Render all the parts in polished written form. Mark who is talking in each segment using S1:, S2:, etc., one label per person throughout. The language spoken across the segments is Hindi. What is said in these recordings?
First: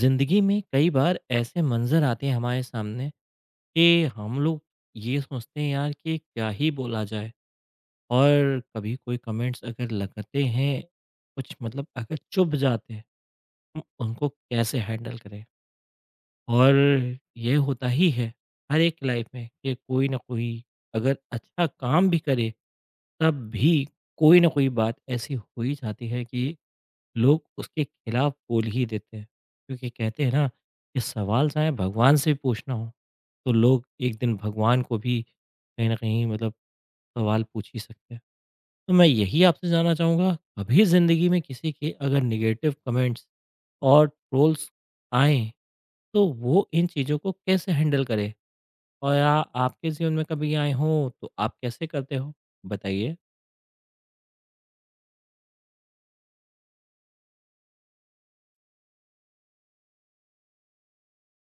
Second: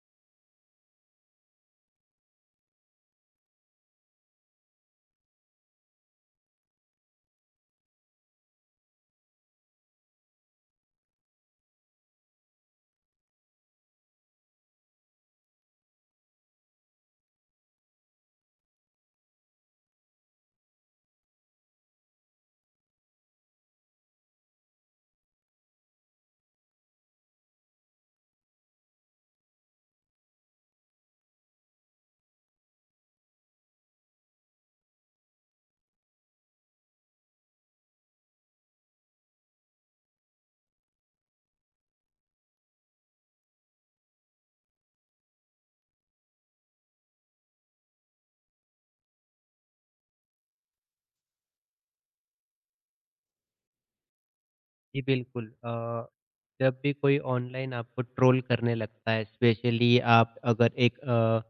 S1: जिंदगी में कई बार ऐसे मंजर आते हैं हमारे सामने कि हम लोग ये सोचते हैं, यार, कि क्या ही बोला जाए। और कभी कोई कमेंट्स अगर लगते हैं, कुछ मतलब अगर चुप जाते हैं, हम उनको कैसे हैंडल करें? और ये होता ही है हर एक लाइफ में कि कोई ना कोई अगर अच्छा काम भी करे तब भी कोई ना कोई बात ऐसी हो ही जाती है कि लोग उसके खिलाफ बोल ही देते हैं। क्योंकि कहते हैं ना, ये सवाल चाहे भगवान से भी पूछना हो, तो लोग एक दिन भगवान को भी कहीं ना कहीं, मतलब, सवाल पूछ ही सकते हैं। तो मैं यही आपसे जानना चाहूँगा, कभी ज़िंदगी में किसी के अगर निगेटिव कमेंट्स और ट्रोल्स आए, तो वो इन चीज़ों को कैसे हैंडल करें? और या आपके जीवन में कभी आए हों तो आप कैसे करते हो, बताइए।
S2: जी, बिल्कुल। जब भी कोई ऑनलाइन आपको ट्रोल करने लगता है, स्पेशली आप अगर एक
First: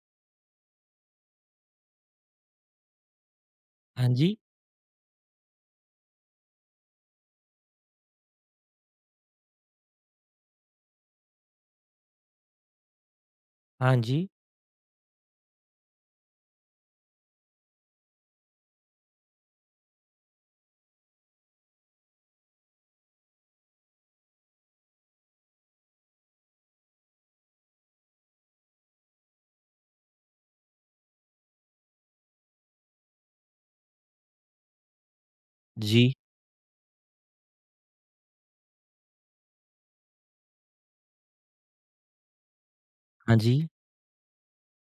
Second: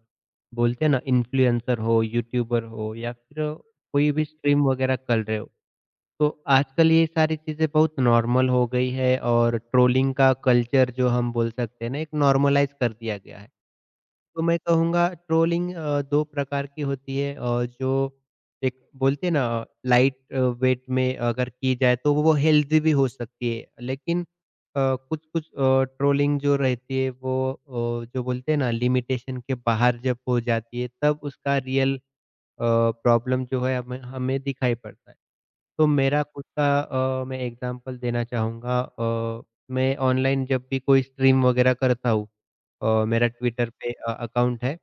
S2: बोलते हैं ना इन्फ्लुएंसर हो, यूट्यूबर हो या फिर
S1: हाँ
S2: कोई भी
S1: जी,
S2: स्ट्रीम वगैरह कर रहे हो, तो आजकल ये सारी चीज़ें बहुत नॉर्मल हो गई है और ट्रोलिंग का कल्चर जो हम बोल सकते हैं ना एक नॉर्मलाइज कर दिया गया है।
S1: हाँ जी।
S2: तो मैं कहूँगा ट्रोलिंग 2 प्रकार की होती है जो एक बोलते हैं ना लाइट वेट में अगर की जाए तो वो हेल्दी भी हो सकती है। लेकिन कुछ-कुछ ट्रोलिंग जो रहती है वो जो बोलते हैं ना लिमिटेशन के बाहर जब हो जाती है तब उसका रियल प्रॉब्लम जो है हमें हमें दिखाई पड़ता है। तो
S1: जी।
S2: मेरा खुद का मैं एग्ज़ाम्पल देना चाहूँगा मैं ऑनलाइन जब भी कोई स्ट्रीम वग़ैरह करता हूँ मेरा
S1: हाँ जी।
S2: ट्विटर पे अकाउंट है,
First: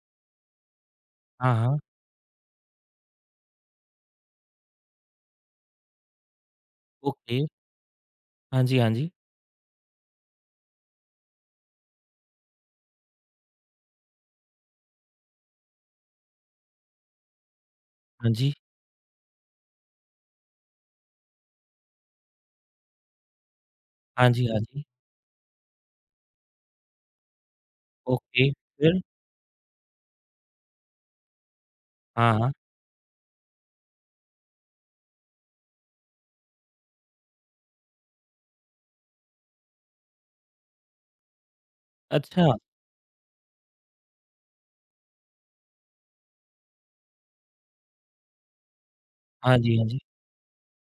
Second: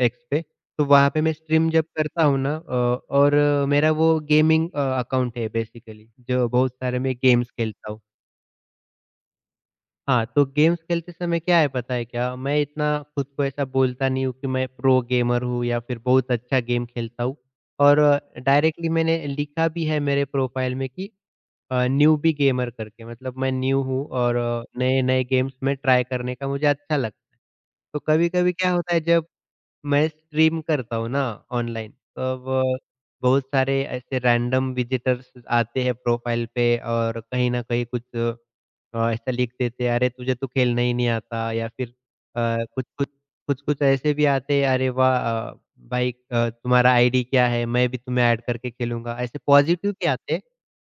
S2: एक्स पे, तो वहाँ पे मैं
S1: हाँ,
S2: स्ट्रीम
S1: हाँ।
S2: जब करता हूँ ना और मेरा वो गेमिंग अकाउंट है बेसिकली, जो बहुत सारे मैं
S1: ओके।
S2: गेम्स खेलता हूँ।
S1: हाँ जी हाँ जी,
S2: हाँ, तो गेम्स खेलते समय क्या है पता है क्या, मैं इतना खुद को ऐसा बोलता नहीं हूँ कि मैं प्रो गेमर हूँ या फिर बहुत अच्छा गेम खेलता हूँ और
S1: हाँ जी।
S2: डायरेक्टली मैंने लिखा भी है मेरे प्रोफाइल में कि न्यूबी गेमर करके मतलब मैं न्यू हूँ
S1: हाँ
S2: और
S1: जी, हाँ जी।
S2: नए-नए गेम्स में ट्राई करने का मुझे अच्छा लगता है। तो
S1: ओके,
S2: कभी-कभी क्या होता
S1: फिर?
S2: है जब मैं स्ट्रीम करता हूँ ना ऑनलाइन,
S1: हाँ,
S2: तब
S1: हाँ।
S2: बहुत सारे ऐसे रैंडम विज़िटर्स आते हैं प्रोफ़ाइल पे और कहीं न कहीं कुछ ऐसा लिख देते हैं, "अरे! तुझे तो खेलना ही नहीं आता" या फिर
S1: अच्छा।
S2: अ, कुछ-कुछ कुछ-कुछ ऐसे भी आते हैं, "अरे वाह! अ, भाई तुम्हारा आईडी क्या है? मैं भी तुम्हें ऐड करके खेलूँगा" ऐसे
S1: हाँ जी, हाँ
S2: पॉज़िटिव
S1: जी।
S2: भी आते हैं।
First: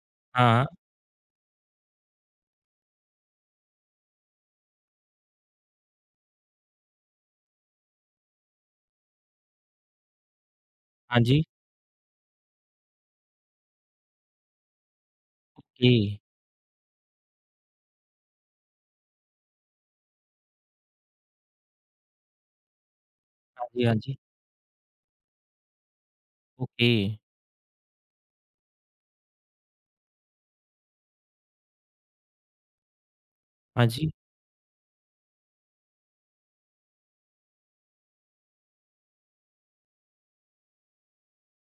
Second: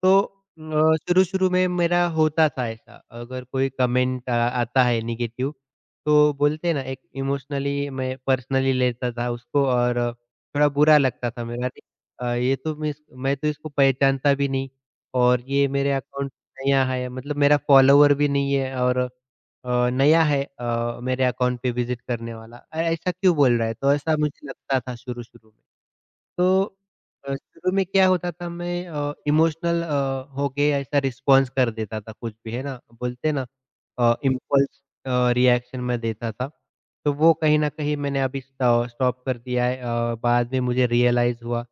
S2: तो
S1: हाँ, हाँ।
S2: शुरू-शुरू में मेरा होता था ऐसा, अगर कोई कमेंट आता है नेगेटिव तो बोलते हैं ना एक इमोशनली मैं पर्सनली लेता था उसको और थोड़ा बुरा
S1: हाँ
S2: लगता
S1: जी,
S2: था मेरा अरे! ये तो मैं इस मैं तो इसको पहचानता भी नहीं और ये
S1: ओके।
S2: मेरे अकाउंट नया है मतलब मेरा फॉलोवर भी नहीं है और नया है मेरे अकाउंट पे विज़िट करने वाला। ऐसा क्यों बोल
S1: हाँ
S2: रहा है?
S1: जी,
S2: तो
S1: हाँ जी।
S2: ऐसा मुझे लगता था शुरू-शुरू में। तो
S1: ओके।
S2: शुरू में क्या होता था मैं इमोशनल हो के ऐसा रिस्पॉन्स कर देता था कुछ भी है ना? बोलते हैं ना
S1: हाँ जी,
S2: इम्पल्स रिएक्शन मैं देता था। तो वो कहीं न कहीं मैंने अभी स्टॉप कर दिया है बाद में मुझे रियलाइज़ हुआ।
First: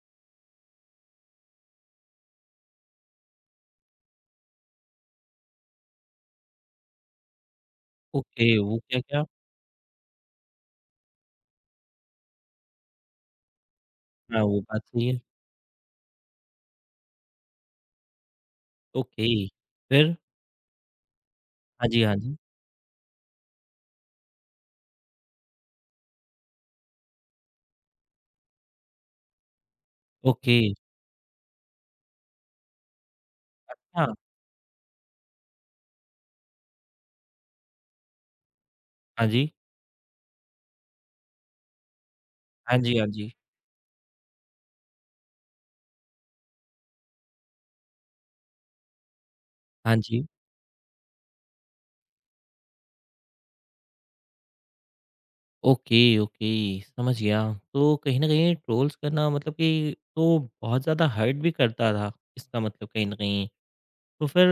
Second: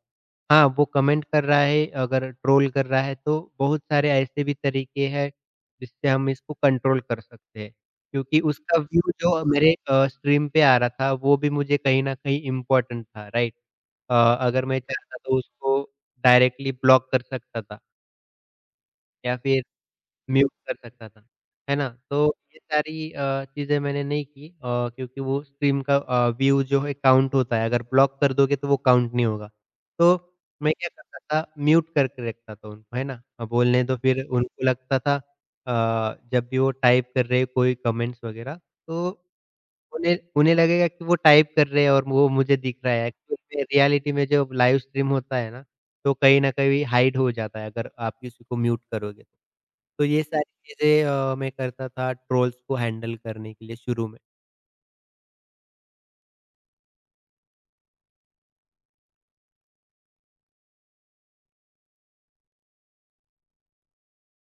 S2: हाँ, वो कमेंट कर रहा है, अगर ट्रोल कर रहा है तो बहुत सारे ऐसे भी तरीके हैं, जिससे हम इसको कंट्रोल कर सकते हैं। क्योंकि
S1: ओके। वो
S2: उसका व्यू
S1: क्या-क्या?
S2: जो मेरे स्ट्रीम पे आ रहा था वो भी मुझे कहीं न कहीं इम्पोर्टेंट था, राइट? अ,
S1: हाँ, वो
S2: अगर मैं
S1: बात सही
S2: चाहता
S1: है।
S2: तो उसको डायरेक्टली ब्लॉक कर सकता था
S1: ओके,
S2: या फिर
S1: फिर?
S2: म्यूट कर सकता था, है
S1: हाँ
S2: ना?
S1: जी, हाँ
S2: तो
S1: जी।
S2: ये सारी चीज़ें मैंने नहीं की क्योंकि वो स्ट्रीम का व्यू जो है काउंट होता है, अगर ब्लॉक कर दोगे तो वो काउंट नहीं होगा। तो
S1: ओके।
S2: मैं क्या करता था म्यूट करके रखता था उनको, है ना? बोलने दो
S1: हाँ,
S2: फिर उनको लगता था अ, जब भी वो टाइप कर रहे हैं कोई कमेंट्स वगैरह तो
S1: हाँ जी।
S2: उन्हें उन्हें लगेगा कि वो टाइप कर रहे हैं और वो मुझे
S1: हाँ
S2: दिख रहा
S1: जी, हाँ
S2: है।
S1: जी।
S2: क्योंकि रियलिटी में जब लाइव स्ट्रीम होता है ना, तो कहीं न कहीं हाइड हो जाता है अगर आप किसी को म्यूट करोगे तो।
S1: हाँ
S2: तो ये
S1: जी।
S2: सारी चीज़ें मैं करता था ट्रोल्स को हैंडल करने के लिए शुरू में।
S1: ओके, ओके, समझ गया। तो कहीं न कहीं ट्रोल्स करना, मतलब कि, तो बहुत ज़्यादा हर्ट भी करता था, इसका मतलब कहीं न कहीं। तो फिर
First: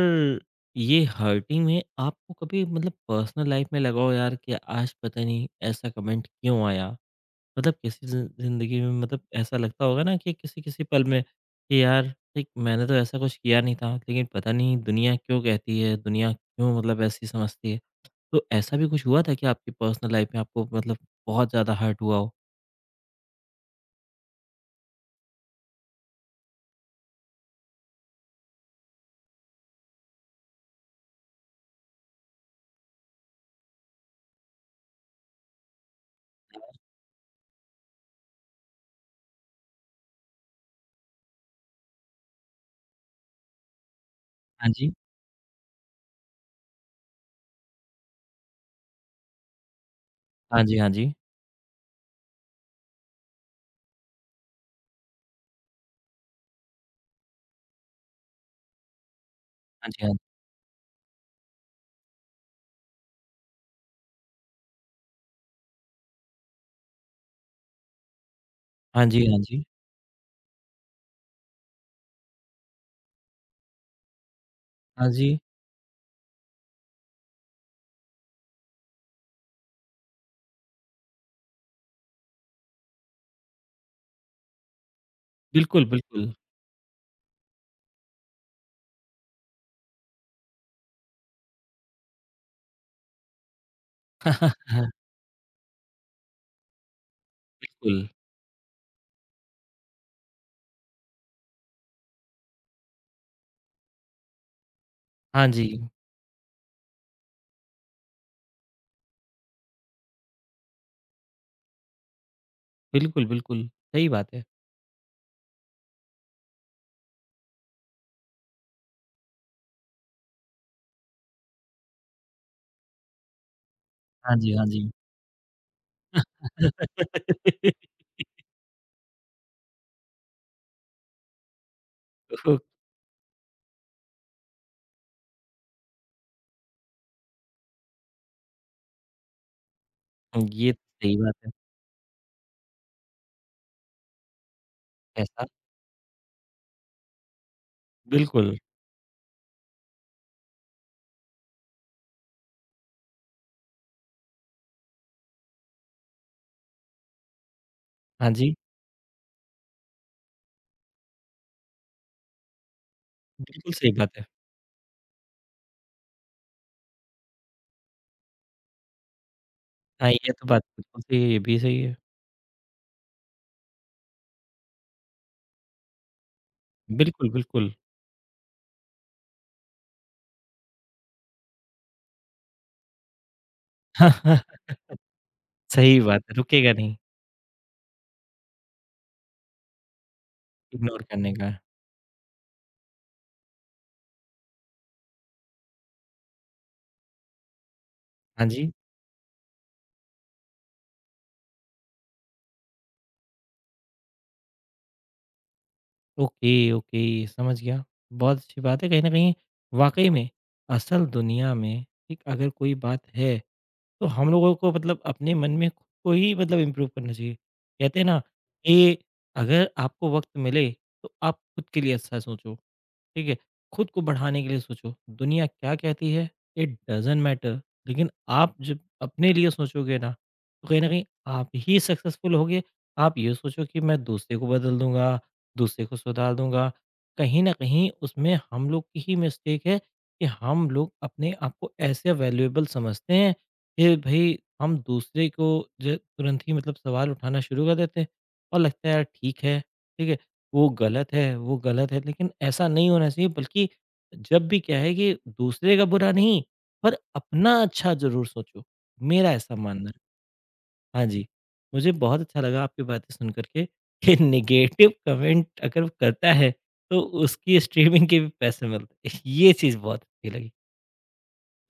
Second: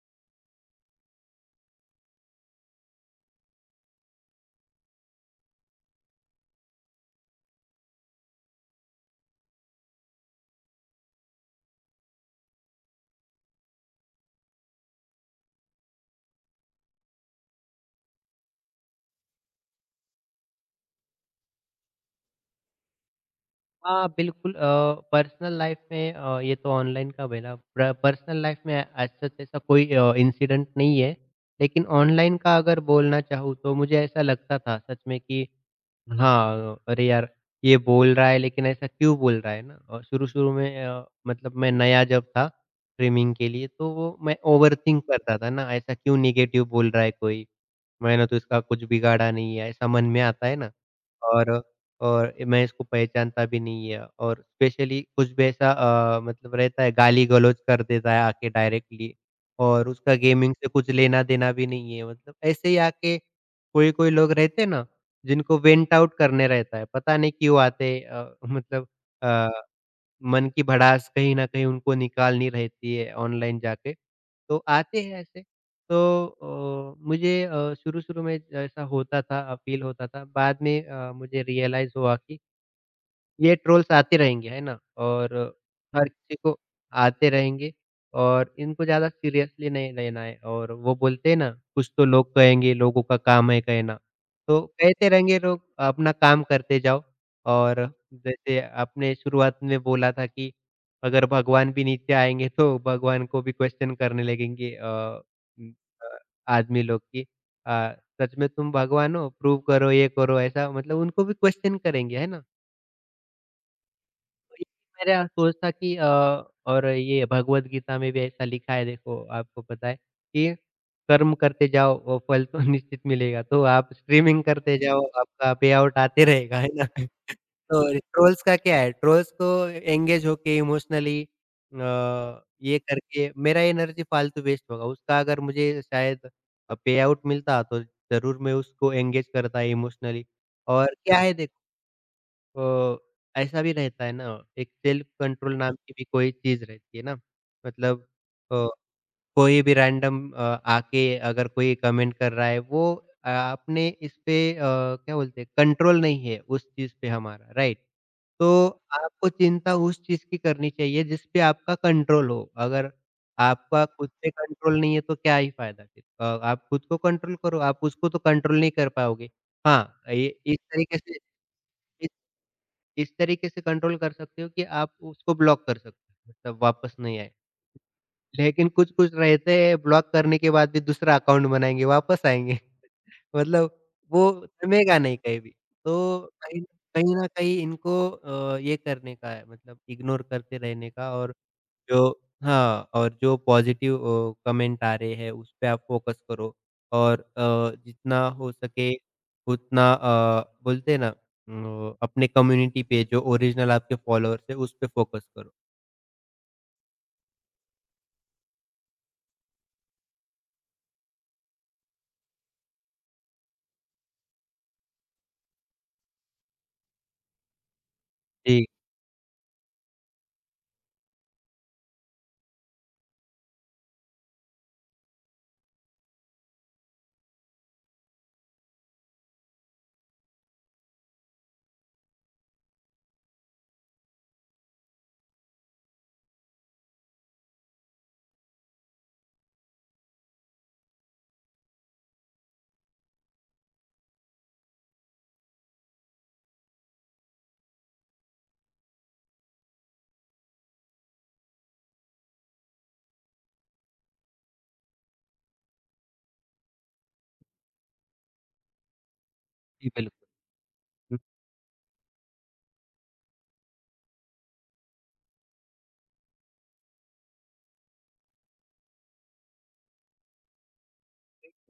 S1: ये हर्टिंग में आपको कभी, मतलब, पर्सनल लाइफ में लगा हो, यार, कि आज पता नहीं ऐसा कमेंट क्यों आया। मतलब, किसी जिंदगी में, मतलब, ऐसा लगता होगा ना कि किसी किसी पल में कि यार, ठीक, मैंने तो ऐसा कुछ किया नहीं था, लेकिन पता नहीं दुनिया क्यों कहती है, दुनिया क्यों, मतलब, ऐसी समझती है। तो ऐसा भी कुछ हुआ था कि आपकी पर्सनल लाइफ में आपको, मतलब, बहुत ज़्यादा हर्ट हुआ हो?
S2: हाँ, बिल्कुल पर्सनल लाइफ़ में ये तो ऑनलाइन का भला प्र पर्सनल लाइफ़ में आज तक ऐसा कोई इंसिडेंट नहीं है। लेकिन ऑनलाइन का अगर बोलना चाहूँ तो मुझे ऐसा लगता था सच में कि हाँ, तो अरे यार! ये बोल रहा है लेकिन ऐसा क्यों बोल रहा है ना? और शुरू-शुरू में मतलब मैं नया जब था स्विमिंग के लिए तो वो मैं
S1: हाँ जी,
S2: ओवरथिंक करता था ना, ऐसा क्यों नेगेटिव बोल रहा है कोई? मैंने तो इसका कुछ बिगाड़ा नहीं है, ऐसा मन में आता है
S1: हाँ
S2: ना।
S1: जी। हाँ जी,
S2: और और मैं इसको पहचानता भी नहीं है और स्पेशली कुछ भी ऐसा मतलब रहता है गाली-गलौज कर देता है आके डायरेक्टली और
S1: हाँ जी। हाँ
S2: उसका
S1: जी,
S2: गेमिंग से कुछ लेना-देना भी नहीं है। मतलब ऐसे ही आके कोई-कोई लोग रहते हैं ना जिनको वेंट आउट करने रहता है, पता नहीं क्यों आते मतलब
S1: हाँ जी। हाँ
S2: अ,
S1: जी,
S2: मन की भड़ास कहीं न कहीं उनको निकालनी रहती है ऑनलाइन जाके, तो आते
S1: हाँ
S2: हैं
S1: जी।
S2: ऐसे। तो मुझे शुरू-शुरू में ऐसा होता था फ़ील होता था, बाद में मुझे रियलाइज़ हुआ कि ये ट्रोल्स आते रहेंगे, है ना? और
S1: बिल्कुल,
S2: हर
S1: बिल्कुल।
S2: किसी को आते रहेंगे और इनको ज़्यादा सीरियसली नहीं लेना है और वो बोलते हैं ना, कुछ तो लोग कहेंगे, लोगों का काम है कहना। तो कहते रहेंगे लोग, अपना काम करते जाओ और
S1: बिल्कुल।
S2: जैसे आपने शुरुआत में बोला था कि अगर भगवान भी नीचे आएँगे तो भगवान को भी क्वेश्चन करने लगेंगे
S1: हाँ जी।
S2: उम, अ, आदमी लोग कि अ, सच में तुम भगवान हो? प्रूव करो, ये करो, ऐसा मतलब उनको भी क्वेश्चन करेंगे, है ना?
S1: बिल्कुल, बिल्कुल, सही बात है।
S2: ये मेरा सोच था कि और ये भगवद गीता में भी ऐसा लिखा है देखो आपको पता है कि कर्म करते जाओ वो फल तो निश्चित मिलेगा। तो आप
S1: हाँ
S2: स्ट्रीमिंग
S1: जी, हाँ
S2: करते
S1: जी।
S2: जाओ आपका पेआउट आते रहेगा, है ना? तो ट्रोल्स का क्या है ट्रोल्स को एंगेज होके इमोशनली
S1: ओह!
S2: ये करके मेरा एनर्जी फालतू वेस्ट होगा। उसका अगर मुझे शायद पेआउट मिलता तो ज़रूर मैं उसको एंगेज करता इमोशनली
S1: ये तो
S2: और
S1: सही
S2: क्या है
S1: बात है।
S2: देखो तो ऐसा भी रहता है ना, एक सेल्फ
S1: ऐसा।
S2: कंट्रोल नाम की भी कोई चीज़ रहती है ना, मतलब
S1: बिल्कुल।
S2: अ, कोई भी रैंडम आके अगर कोई कमेंट कर रहा है, वो आपने इस पे क्या बोलते हैं, कंट्रोल नहीं है उस चीज़ पे हमारा, राइट?
S1: हाँ जी,
S2: तो आपको चिंता उस चीज़ की करनी चाहिए जिस पे आपका कंट्रोल हो, अगर
S1: बिल्कुल
S2: आपका
S1: सही
S2: खुद
S1: बात है।
S2: पे कंट्रोल नहीं है, तो क्या ही फ़ायदा फिर? आप खुद को कंट्रोल करो, आप उसको तो कंट्रोल नहीं कर पाओगे। हाँ,
S1: हाँ,
S2: ये
S1: ये तो बात बिल्कुल सही है, ये भी सही है।
S2: इस तरीके से कंट्रोल कर सकते हो कि आप उसको ब्लॉक कर सकते हो, मतलब वापस नहीं
S1: बिल्कुल,
S2: आए।
S1: बिल्कुल।
S2: लेकिन कुछ-कुछ रहते हैं ब्लॉक करने के बाद भी दूसरा अकाउंट बनाएँगे, वापस आएँगे। मतलब वो थमेगा नहीं कहीं भी। तो
S1: सही बात है,
S2: कहीं
S1: रुकेगा नहीं।
S2: कहीं न कहीं इनको ये करने का है मतलब इग्नोर करते रहने
S1: इग्नोर
S2: का
S1: करने
S2: और
S1: का।
S2: जो हाँ, और जो पॉज़िटिव कमेंट आ रहे हैं उस पे आप फ़ोकस करो और जितना
S1: हाँ
S2: हो
S1: जी,
S2: सके उतना बोलते हैं ना अपने कम्युनिटी पे जो ओरिजिनल आपके फ़ॉलोअर्स हैं उस पे फ़ोकस करो।
S1: ओके, ओके, समझ गया। बहुत अच्छी बात है, कहीं न कहीं वाक़ई में, असल दुनिया में, एक अगर कोई बात है तो हम लोगों को, मतलब, अपने मन में खुद को ही, मतलब, इम्प्रूव करना चाहिए। कहते हैं ना,
S2: जी,
S1: कि अगर आपको वक़्त मिले, तो आप खुद के लिए अच्छा सोचो। ठीक है? खुद को बढ़ाने के लिए सोचो, दुनिया क्या कहती है, इट डज़न्ट मैटर। लेकिन आप जब अपने लिए सोचोगे ना, तो कहीं न कहीं आप ही सक्सेसफुल होगे। आप ये सोचो कि मैं दूसरे को बदल दूँगा, दूसरे को सुधार दूँगा। कहीं न कहीं उसमें हम लोग की ही मिस्टेक है, कि हम लोग अपने आप को ऐसे वैल्यूएबल समझते हैं कि भई, हम दूसरे को, जो तुरंत ही, मतलब, सवाल उठाना शुरू कर देते हैं, और लगता है, यार, ठीक है, ठीक है? वो गलत है, वो गलत है, लेकिन ऐसा नहीं होना चाहिए, बल्कि जब भी क्या है कि दूसरे का बुरा नहीं, पर अपना अच्छा ज़रूर सोचो, मेरा ऐसा मानना
S2: जी
S1: है।
S2: बिल्कुल।
S1: हाँ
S2: हुँ,
S1: जी। मुझे बहुत अच्छा लगा आपकी बातें सुन कर के, कि नेगेटिव कमेंट अगर करता है, तो उसकी स्ट्रीमिंग के भी पैसे मिलते हैं। ये चीज़ बहुत अच्छी लगी।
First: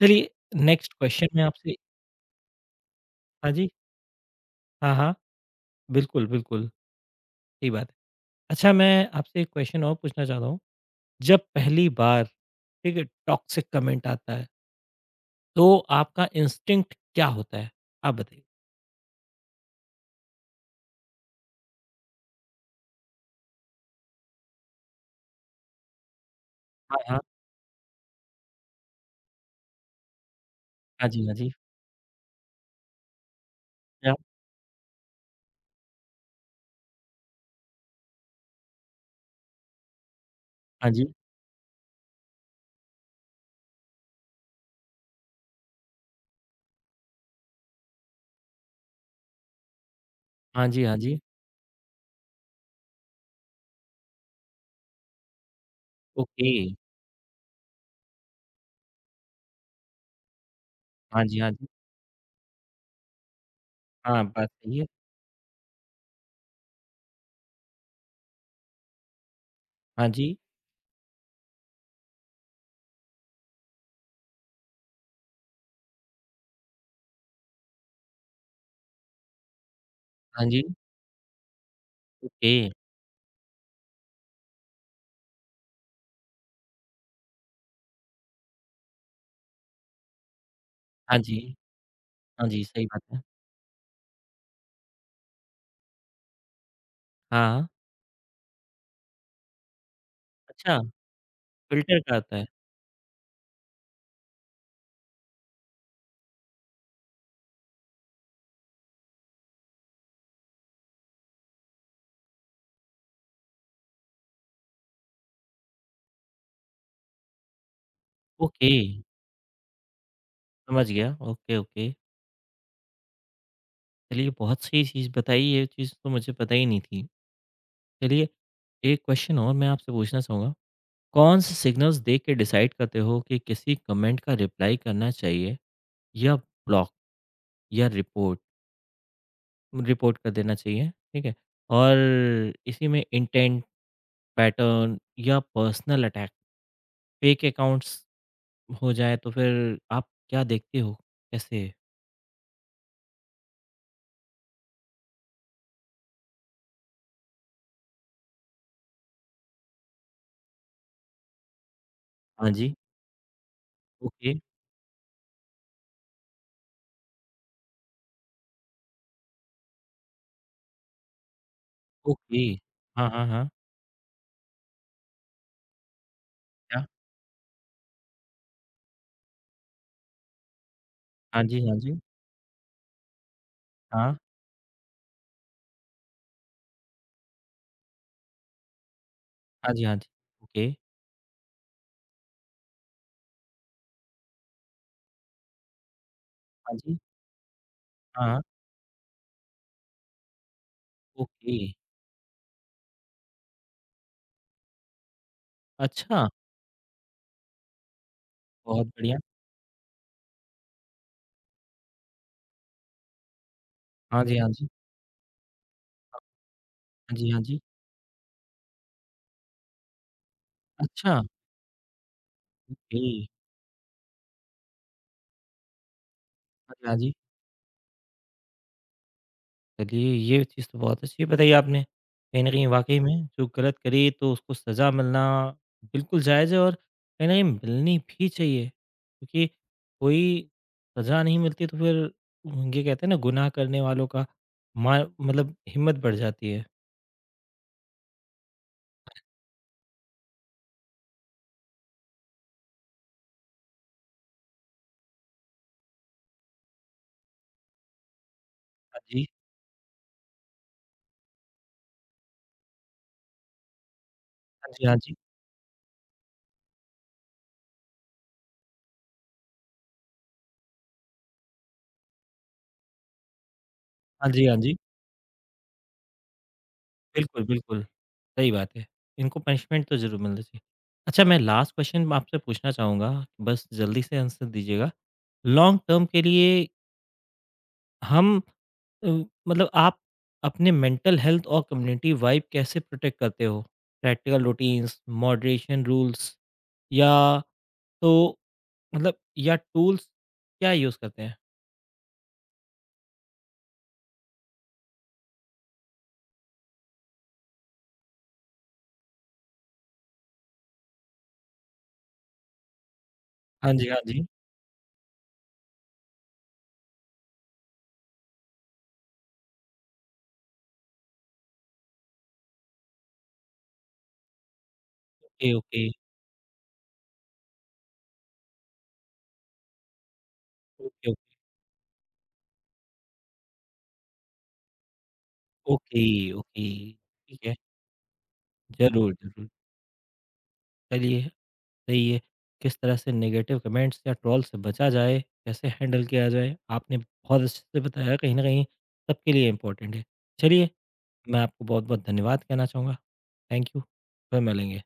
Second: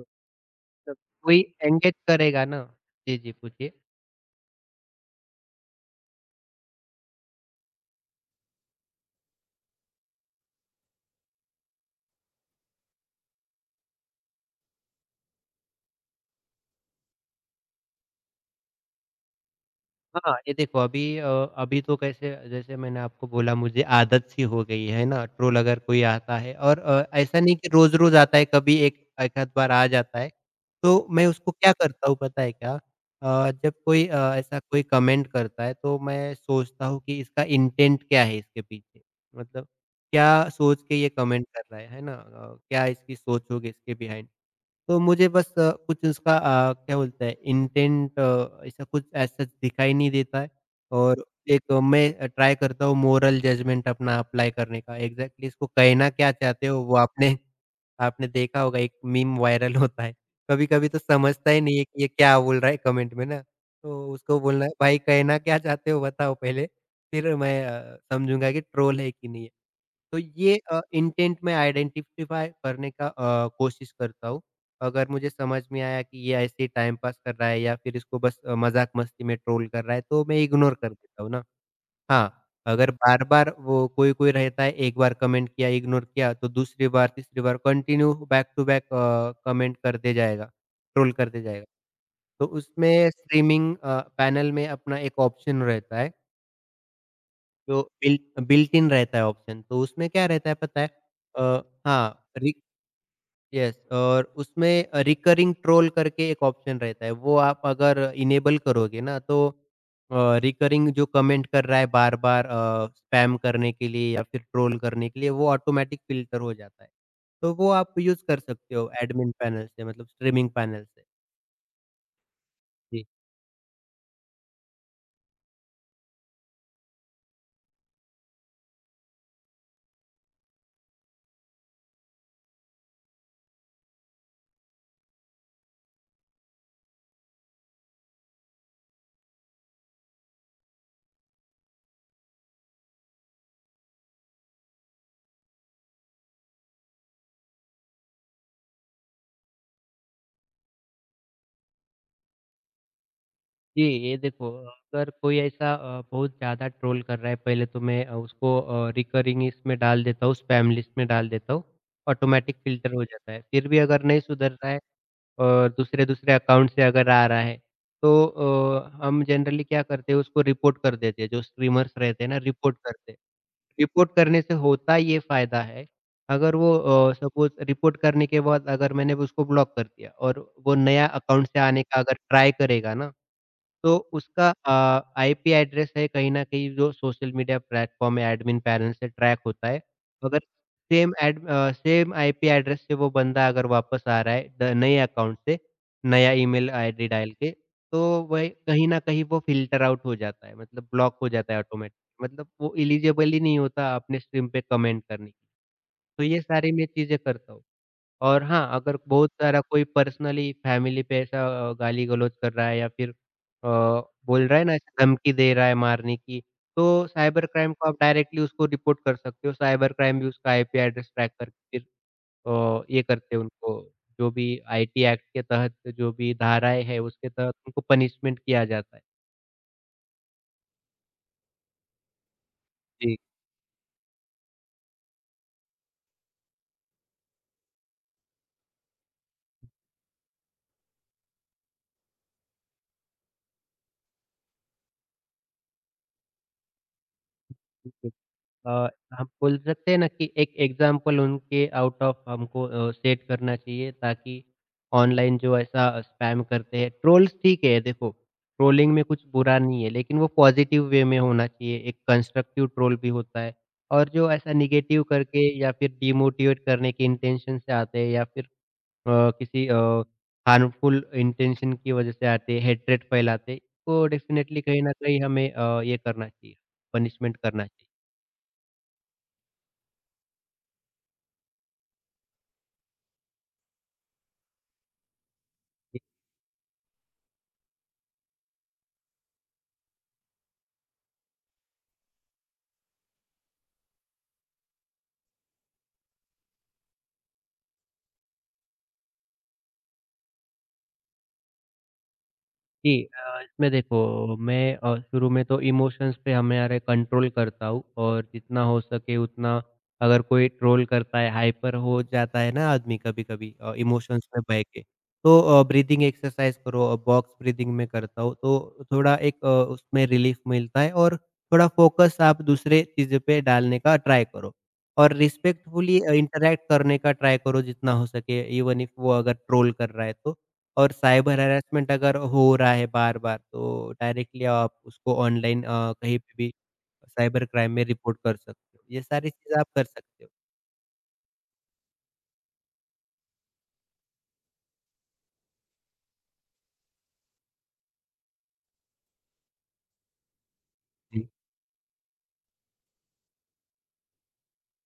S1: चलिए, नेक्स्ट
S2: तो
S1: क्वेश्चन
S2: कोई
S1: मैं आपसे।
S2: एंगेज करेगा ना। जी, जी
S1: हाँ जी,
S2: पूछिए?
S1: हाँ, हाँ, बिल्कुल, बिल्कुल, सही बात है। अच्छा, मैं आपसे एक क्वेश्चन और पूछना चाहता हूँ, जब पहली बार, ठीक है, टॉक्सिक कमेंट आता है, तो आपका इंस्टिंक्ट क्या होता है? आप बताइए?
S2: हाँ, ये देखो अभी अभी तो कैसे जैसे मैंने आपको बोला मुझे आदत सी हो गई है ना, ट्रोल अगर कोई आता है और
S1: हाँ, हाँ।
S2: ऐसा नहीं कि रोज़-रोज़ आता है, कभी एक एक आध बार आ जाता है। तो
S1: हाँ जी,
S2: मैं
S1: हाँ जी।
S2: उसको क्या करता हूँ पता है क्या? जब कोई
S1: क्या?
S2: ऐसा कोई कमेंट करता है तो मैं सोचता हूँ कि इसका इंटेंट क्या है इसके पीछे? मतलब क्या सोच
S1: हाँ
S2: के
S1: जी।
S2: ये कमेंट कर रहा है ना? क्या इसकी सोच होगी इसके बिहाइंड? तो मुझे बस कुछ उसका क्या बोलते हैं इंटेंट ऐसा कुछ ऐसा दिखाई नहीं देता है
S1: हाँ जी, हाँ जी।
S2: और एक मैं ट्राई करता हूँ मोरल जजमेंट अपना अप्लाई करने का। एग्ज़ैक्टली इसको कहना क्या
S1: ओके।
S2: चाहते हो वो आपने आपने देखा होगा एक मीम वायरल होता है। कभी-कभी तो
S1: हाँ जी, हाँ
S2: समझता ही
S1: जी।
S2: नहीं है कि ये क्या बोल रहा है कमेंट में ना, तो
S1: हाँ,
S2: उसको
S1: बात
S2: बोलना है
S1: सही है।
S2: भाई कहना क्या चाहते हो बताओ पहले फिर मैं समझूँगा कि ट्रोल है कि नहीं है।
S1: हाँ
S2: तो
S1: जी।
S2: ये इंटेंट मैं आइडेंटिफाई करने का कोशिश करता हूँ। अगर मुझे समझ में आया कि ये ऐसे ही टाइम पास कर रहा है या फिर इसको बस मज़ाक-मस्ती में ट्रोल कर रहा है, तो मैं
S1: हाँ जी।
S2: इग्नोर कर देता हूँ ना। हाँ,
S1: ओके।
S2: अगर बार-बार वो कोई-कोई रहता है एक बार कमेंट किया, इग्नोर किया तो दूसरी बार, तीसरी बार continue back to back comment करते जाएगा, ट्रोल
S1: हाँ जी।
S2: करते जाएगा। तो
S1: हाँ जी, सही बात
S2: उसमें
S1: है।
S2: स्ट्रीमिंग पैनल में अपना एक ऑप्शन रहता है,
S1: हाँ।
S2: जो बिल्ट बिल्ट इन रहता है ऑप्शन, तो उसमें क्या रहता है
S1: अच्छा,
S2: पता है? अ,
S1: फ़िल्टर का
S2: हाँ,
S1: आता है।
S2: रि यस और उसमें रिकरिंग ट्रोल करके एक ऑप्शन रहता है, वो आप अगर इनेबल करोगे ना तो अ, रिकरिंग जो कमेंट कर रहा है बार-बार स्पैम करने के लिए या फिर ट्रोल करने के लिए वो ऑटोमैटिक फ़िल्टर हो जाता है। तो वो आप यूज़ कर
S1: ओके,
S2: सकते हो एडमिन पैनल से मतलब स्ट्रीमिंग पैनल
S1: समझ
S2: से।
S1: गया। Okay, okay.
S2: जी।
S1: चलिए, बहुत सही चीज़ बताई, ये चीज़ तो मुझे पता ही नहीं थी। चलिए, एक क्वेश्चन और मैं आपसे पूछना चाहूँगा। कौन से सिग्नल्स देख के डिसाइड करते हो कि किसी कमेंट का रिप्लाई करना चाहिए या ब्लॉक? या रिपोर्ट रिपोर्ट कर देना चाहिए, ठीक है? और इसी में इंटेंट, पैटर्न या पर्सनल अटैक, फेक अकाउंट्स हो जाए, तो फिर आप क्या देखते हो? कैसे?
S2: जी, ये देखो अगर कोई ऐसा बहुत ज़्यादा ट्रोल कर रहा है पहले तो मैं उसको रिकरिंग इसमें डाल देता हूँ स्पैम लिस्ट में डाल देता हूँ,
S1: हाँ
S2: ऑटोमैटिक
S1: जी,
S2: फ़िल्टर हो जाता है। फिर भी अगर नहीं
S1: ओके,
S2: सुधर रहा है और दूसरे-दूसरे अकाउंट से अगर आ रहा है तो हम जनरली क्या करते हैं उसको रिपोर्ट कर देते हैं, जो स्ट्रीमर्स रहते हैं ना
S1: ओके।
S2: रिपोर्ट
S1: हाँ,
S2: करते हैं।
S1: हाँ, हाँ।
S2: रिपोर्ट करने से होता ये फ़ायदा है, अगर वो
S1: क्या?
S2: सपोज़ रिपोर्ट करने के बाद अगर मैंने उसको ब्लॉक कर दिया और वो नया
S1: हाँ
S2: अकाउंट से
S1: जी, हाँ
S2: आने
S1: जी।
S2: का अगर ट्राई करेगा ना, तो
S1: हाँ,
S2: उसका आईपी एड्रेस है कहीं न कहीं जो सोशल मीडिया प्लेटफ़ॉर्म या एडमिन पैनल से ट्रैक होता
S1: हाँ
S2: है।
S1: जी, हाँ जी।
S2: अगर
S1: okay,
S2: same ad uh, same IP address से वो बंदा अगर वापस आ रहा है द नए अकाउंट से, नया ईमेल
S1: हाँ जी,
S2: आईडी डाल के, तो
S1: हाँ,
S2: वही कहीं न कहीं वो फ़िल्टर आउट हो जाता है, मतलब ब्लॉक हो जाता
S1: ओके।
S2: है ऑटोमैटिक। मतलब वो एलिजिबल ही नहीं होता अपने स्ट्रीम पे कमेंट करने के लिए। तो
S1: अच्छा,
S2: ये सारी मैं चीज़ें करता हूँ और हाँ,
S1: बहुत
S2: अगर
S1: बढ़िया।
S2: बहुत सारा कोई पर्सनली फैमिली पे ऐसा गाली-गलौच कर रहा है या फिर
S1: हाँ जी,
S2: बोल
S1: हाँ
S2: रहा है
S1: जी।
S2: ना धमकी दे रहा है मारने
S1: हाँ
S2: की, तो
S1: जी, हाँ
S2: साइबर
S1: जी।
S2: क्राइम को आप डायरेक्टली उसको रिपोर्ट कर सकते हो। साइबर क्राइम भी उसका आईपी एड्रेस
S1: अच्छा,
S2: ट्रैक करके फिर ये
S1: ओके।
S2: करते हैं उनको जो भी आईटी एक्ट के तहत जो भी
S1: हाँ
S2: धाराएँ
S1: जी, हाँ
S2: हैं
S1: जी।
S2: उसके तहत उनको पनिशमेंट किया जाता है।
S1: चलिए, ये चीज़ तो बहुत अच्छी बताई आपने। कहीं न कहीं वाक़ई
S2: जी।
S1: में जो गलत करे तो उसको सज़ा मिलना बिल्कुल जायज़ है, और कहीं न कहीं मिलनी भी चाहिए। क्योंकि कोई सज़ा नहीं मिलती तो फिर ये कहते हैं ना, गुनाह करने वालों का, मा मतलब हिम्मत बढ़ जाती है।
S2: अ, हम बोल सकते हैं ना कि एक एग्जाम्पल उनके आउट ऑफ हमको सेट करना चाहिए ताकि ऑनलाइन जो ऐसा स्पैम करते हैं ट्रोल्स ठीक है देखो ट्रोलिंग
S1: हाँ
S2: में
S1: जी,
S2: कुछ बुरा नहीं है लेकिन वो पॉजिटिव वे में होना चाहिए एक कंस्ट्रक्टिव ट्रोल भी होता है और जो ऐसा
S1: हाँ जी, हाँ
S2: निगेटिव
S1: जी।
S2: करके या फिर डिमोटिवेट करने के इंटेंशन से आते हैं या फिर अ, किसी हार्मफुल इंटेंशन की वजह से आते हैं हेट्रेट फैलाते हैं तो
S1: हाँ जी, हाँ
S2: डेफिनेटली
S1: जी।
S2: कहीं ना कहीं हमें ये करना चाहिए पनिशमेंट
S1: बिल्कुल,
S2: करना
S1: बिल्कुल।
S2: चाहिए
S1: सही बात है। इनको पनिशमेंट तो ज़रूर मिलना चाहिए। अच्छा, मैं लास्ट क्वेश्चन आपसे पूछना चाहूँगा, बस जल्दी से आंसर दीजिएगा। लॉन्ग टर्म के लिए हम, अ, मतलब आप अपने मेंटल हेल्थ और कम्युनिटी वाइब कैसे प्रोटेक्ट करते हो? प्रैक्टिकल रूटीन्स, मॉडरेशन रूल्स, या तो, मतलब, या टूल्स क्या यूज़ करते हैं?
S2: जी इसमें देखो मैं शुरू में तो इमोशंस पे हमारे कंट्रोल करता हूँ और जितना हो सके उतना अगर कोई ट्रोल करता है हाइपर हो जाता है ना आदमी कभी-कभी
S1: हाँ जी, हाँ जी।
S2: इमोशंस में बह के तो ब्रीदिंग एक्सरसाइज करो बॉक्स ब्रीदिंग में करता हूँ तो थोड़ा एक उसमें रिलीफ मिलता है और थोड़ा फोकस आप दूसरे चीज़ पे डालने का ट्राई करो और
S1: ओके, ओके।
S2: रिस्पेक्टफुली इंटरैक्ट करने का ट्राई करो जितना हो सके इवन इफ वो अगर ट्रोल कर रहा है तो और
S1: ओके,
S2: साइबर हैरेसमेंट अगर हो रहा है बार-बार तो डायरेक्टली आप उसको ऑनलाइन
S1: ओके,
S2: कहीं पे भी
S1: ओके। ठीक
S2: साइबर
S1: है।
S2: क्राइम में रिपोर्ट कर सकते हो। ये
S1: ज़रूर,
S2: सारी
S1: ज़रूर।
S2: चीज़ें आप कर सकते
S1: चलिए, सही है। किस तरह से नेगेटिव कमेंट्स या ट्रोल से बचा जाए, कैसे हैंडल किया जाए, आपने बहुत अच्छे से बताया, कहीं न कहीं सबके लिए इम्पोर्टेंट है। चलिए,
S2: हो।
S1: मैं आपको बहुत-बहुत धन्यवाद कहना चाहूँगा। थैंक यू, फिर मिलेंगे।